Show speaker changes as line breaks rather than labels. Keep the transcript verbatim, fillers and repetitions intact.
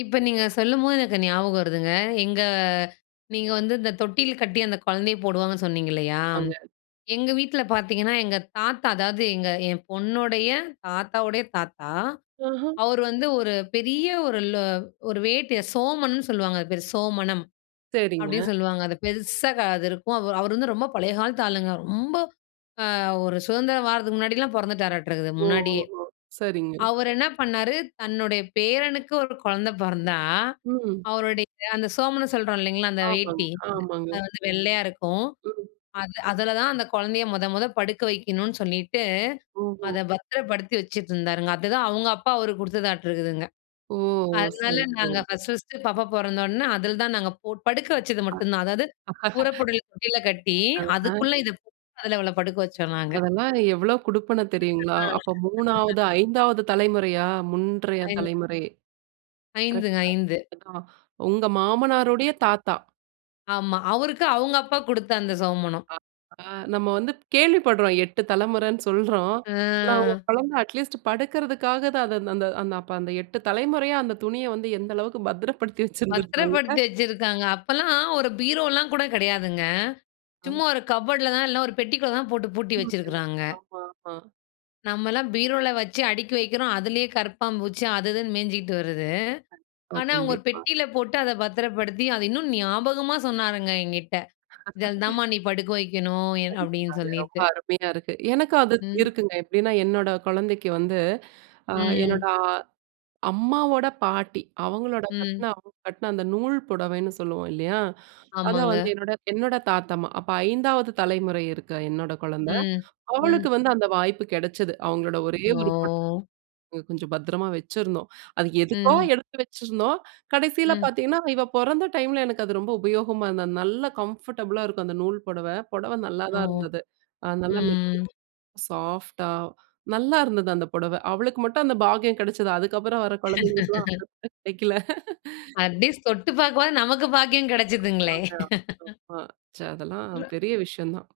இப்ப நீங்க சொல்லும்போது, எனக்கு ஞாபகம் வருதுங்க. எங்க நீங்க வந்து, இந்த தொட்டில் கட்டி, அந்த குழந்தைய போடுவாங்கன்னு சொன்னீங்க இல்லையா!
அங்க!
எங்க வீட்டில பார்த்தீங்கன்னா, எங்க தாத்தா, அதாது எங்க என் பொண்ணுடைய தாத்தாவுடைய தாத்தா.
ஆஹா.
அவரு வந்து ஒரு பெரிய ஒரு ல ஒரு வேட்டிய சோமனு சொல்லுவாங்க அது பேர். சோமனம்,
சேரிங்க.
அப்டின்னு சொல்லுவாங்க. அது பெருசா, அது இருக்கும். அவரு அவரு வந்து ரொம்ப பழைய காலத்து ஆளுங்க. ரொம்ப ஆ ஒரு சுதந்திரம் வாரதுக்கு முன்னாடிலாம் பொறந்துட்டாராட்டுருக்குது,
ஓ,
முன்னாடியே.
ஓஹோ! சரிங்க!
அவரு என்ன பண்ணாரு, தன்னுடைய பேரனுக்கு ஒரு குழந்தை பொறந்தா,
ம்.
அவருடைய அந்த சோமனு சொல்றோம் இல்லைங்களா, அந்த
ஆமாங்க!
வேட்டி!
ஆமாங்க!
அது வந்து வெள்ளையா இருக்கும்.
ம்.
அது அதுல தான் அந்த குழந்தைய மொத, மொத படுக்க வைக்கணும்ன்னு சொல்லிட்டு,
ம்ஹ்ம்.
அத பத்திரப்படுத்தி வைச்சுட்டு இருந்தாருங்க! அதுதான், அவங்க அப்பா அவருக்கு குடுத்ததாட்டு இருக்குதுங்க.
ஓ!
அதனால,
சரி
நாங்க
சரி.
ஃபர்ஸ்ட், ஃபர்ஸ்ட்டு பாப்பா பொறந்தோன, அதில தான் நாங்க படுக்க வச்சது
ஆ!
மட்டுந்தான். அதாது, புறப்படல் கீழ கட்டி,
ஆஹா!
அதுக்குள்ள இத அவள படுக்க வச்சோம் நாங்க.
அதல்லாம் எவ்ளோ குடுப்பன தெரியுங்களா!
ஆ.
அப்போ மூணாவது, ஐந்தாவது தலைமுறையா! முன்றைய
ஐந்
தலைமுறை.
ஐந்து ஐந்து
கரெக்ட்டா? ஆ. உங்க மாமனாருடைய தாத்தா!
ஆமா. அவருக்கு, அவங்க அப்பா குடுத்த, அந்த சோமனம்.
ஆ! ஆ நம்ம வந்து கேள்விப்படுறோம். எட்டு தலைமுறைனு சொல்றோம். ஆனா ஒரு
ஆஹ்.
குழந்தை அட்லீஸ்ட் படுக்கறதுக்காக, தான் அத அந்த அந்த அப்ப அந்த எட்டு தலைமுறையா, அந்த துணிய வந்து, எந்த அளவுக்கு பத்திரப்படுத்தி
பத்துரப்படுத்தி
வச்சுருந்துருப்பாங்க.
வச்சிருக்காங்க. அப்பலாம், ஒரு பீரோலாம் கூட கெடையாதுங்க.
ஆ.
சும்மா ஒரு கப்ஃபோர்டுல தான், இல்ல ஒரு பெட்டிக்குள்ளே தான் போட்டு, பூட்டி
ஆமா. [unintelligible]
வச்சிருக்கிறாங்க.
ஆமா. ஆமா.
நம்மலாம், பீரோல வச்சி அடுக்கி வைக்குறோம். அதுலயே கரப்பான் பூச்சி அது இதுன்னு மேஞ்சுகிட்டு வருது.
கண்டிப்பா
ஆனா, அவங்க ஒரு
கண்டிப்பா.
பெட்டில போட்டு, அத பத்திரப்படுத்தி, அத இன்னும் ஞாபகமா சொன்னாருங்க, என்கிட்ட. இதில தான் மா, நீ படுக்க வைக்கனும் அப்டின்னு
கண்டிப்பாங்க. ரொம்ப
சொல்லிட்டு!
அருமையா இருக்கு. எனக்கு அது
ம்.
இருக்குங்க, எப்படின்னா, என்னோட குழந்தைக்கு வந்து, அ என்னோட
ம்.
அ அம்மாவோட பாட்டி, அவங்களோட கட்ன
ம்.
அவங்க கட்ன அந்த நூல் புடவைன்னு சொல்லுவோம் இல்லையா? அத
ஆமாங்க.
வந்து, என்னோட என்னோட தாத்தம்மா. அப்போ ஐந்தாவது தலைமுறை இருக்கா என்னோட குழந்தை,
ம்.
அவளுக்கு
ம்.
வந்து, அந்த வாய்ப்பு கிடைச்சது. அவங்களோட ஒரே ஒரு புடவ.
ஓ!
கொஞ்சம் பத்திரமா வச்சுருந்தோம். அது எதுக்கோ,
ம்.
எடுத்து வச்சுருந்தோம்! கடைசில
ம்.
பார்த்தீங்கன்னா, இவ பொறந்த டைம்ல எனக்கு அது ரொம்ப உபயோகமா இருந்தது. அது நல்ல கம்ஃபர்டபுளா இருக்கும் அந்த நூல் புடவ. புடவ
ஓ!
நல்லாதான் இருந்தது. நல்லா
ம்.
மெதுவா, சாஃப்ட்டா நல்லா இருந்தது, அந்த புடவ. அவளுக்கு மட்டும் அந்த பாக்கியம் கெடைச்சுது. அதுக்கப்புறம் வர குழந்தைகளுக்கெல்லாம், அது வந்து கெடைக்கல.
அட் லீஸ்ட் தொட்டு பாக்கவாது, நமக்கு பாக்கியம் கிடைச்சததுங்களே!
ஆமாங்க ஆமாங்க ஆமா. சே அதெல்லாம் பெரிய விஷயம் தான்!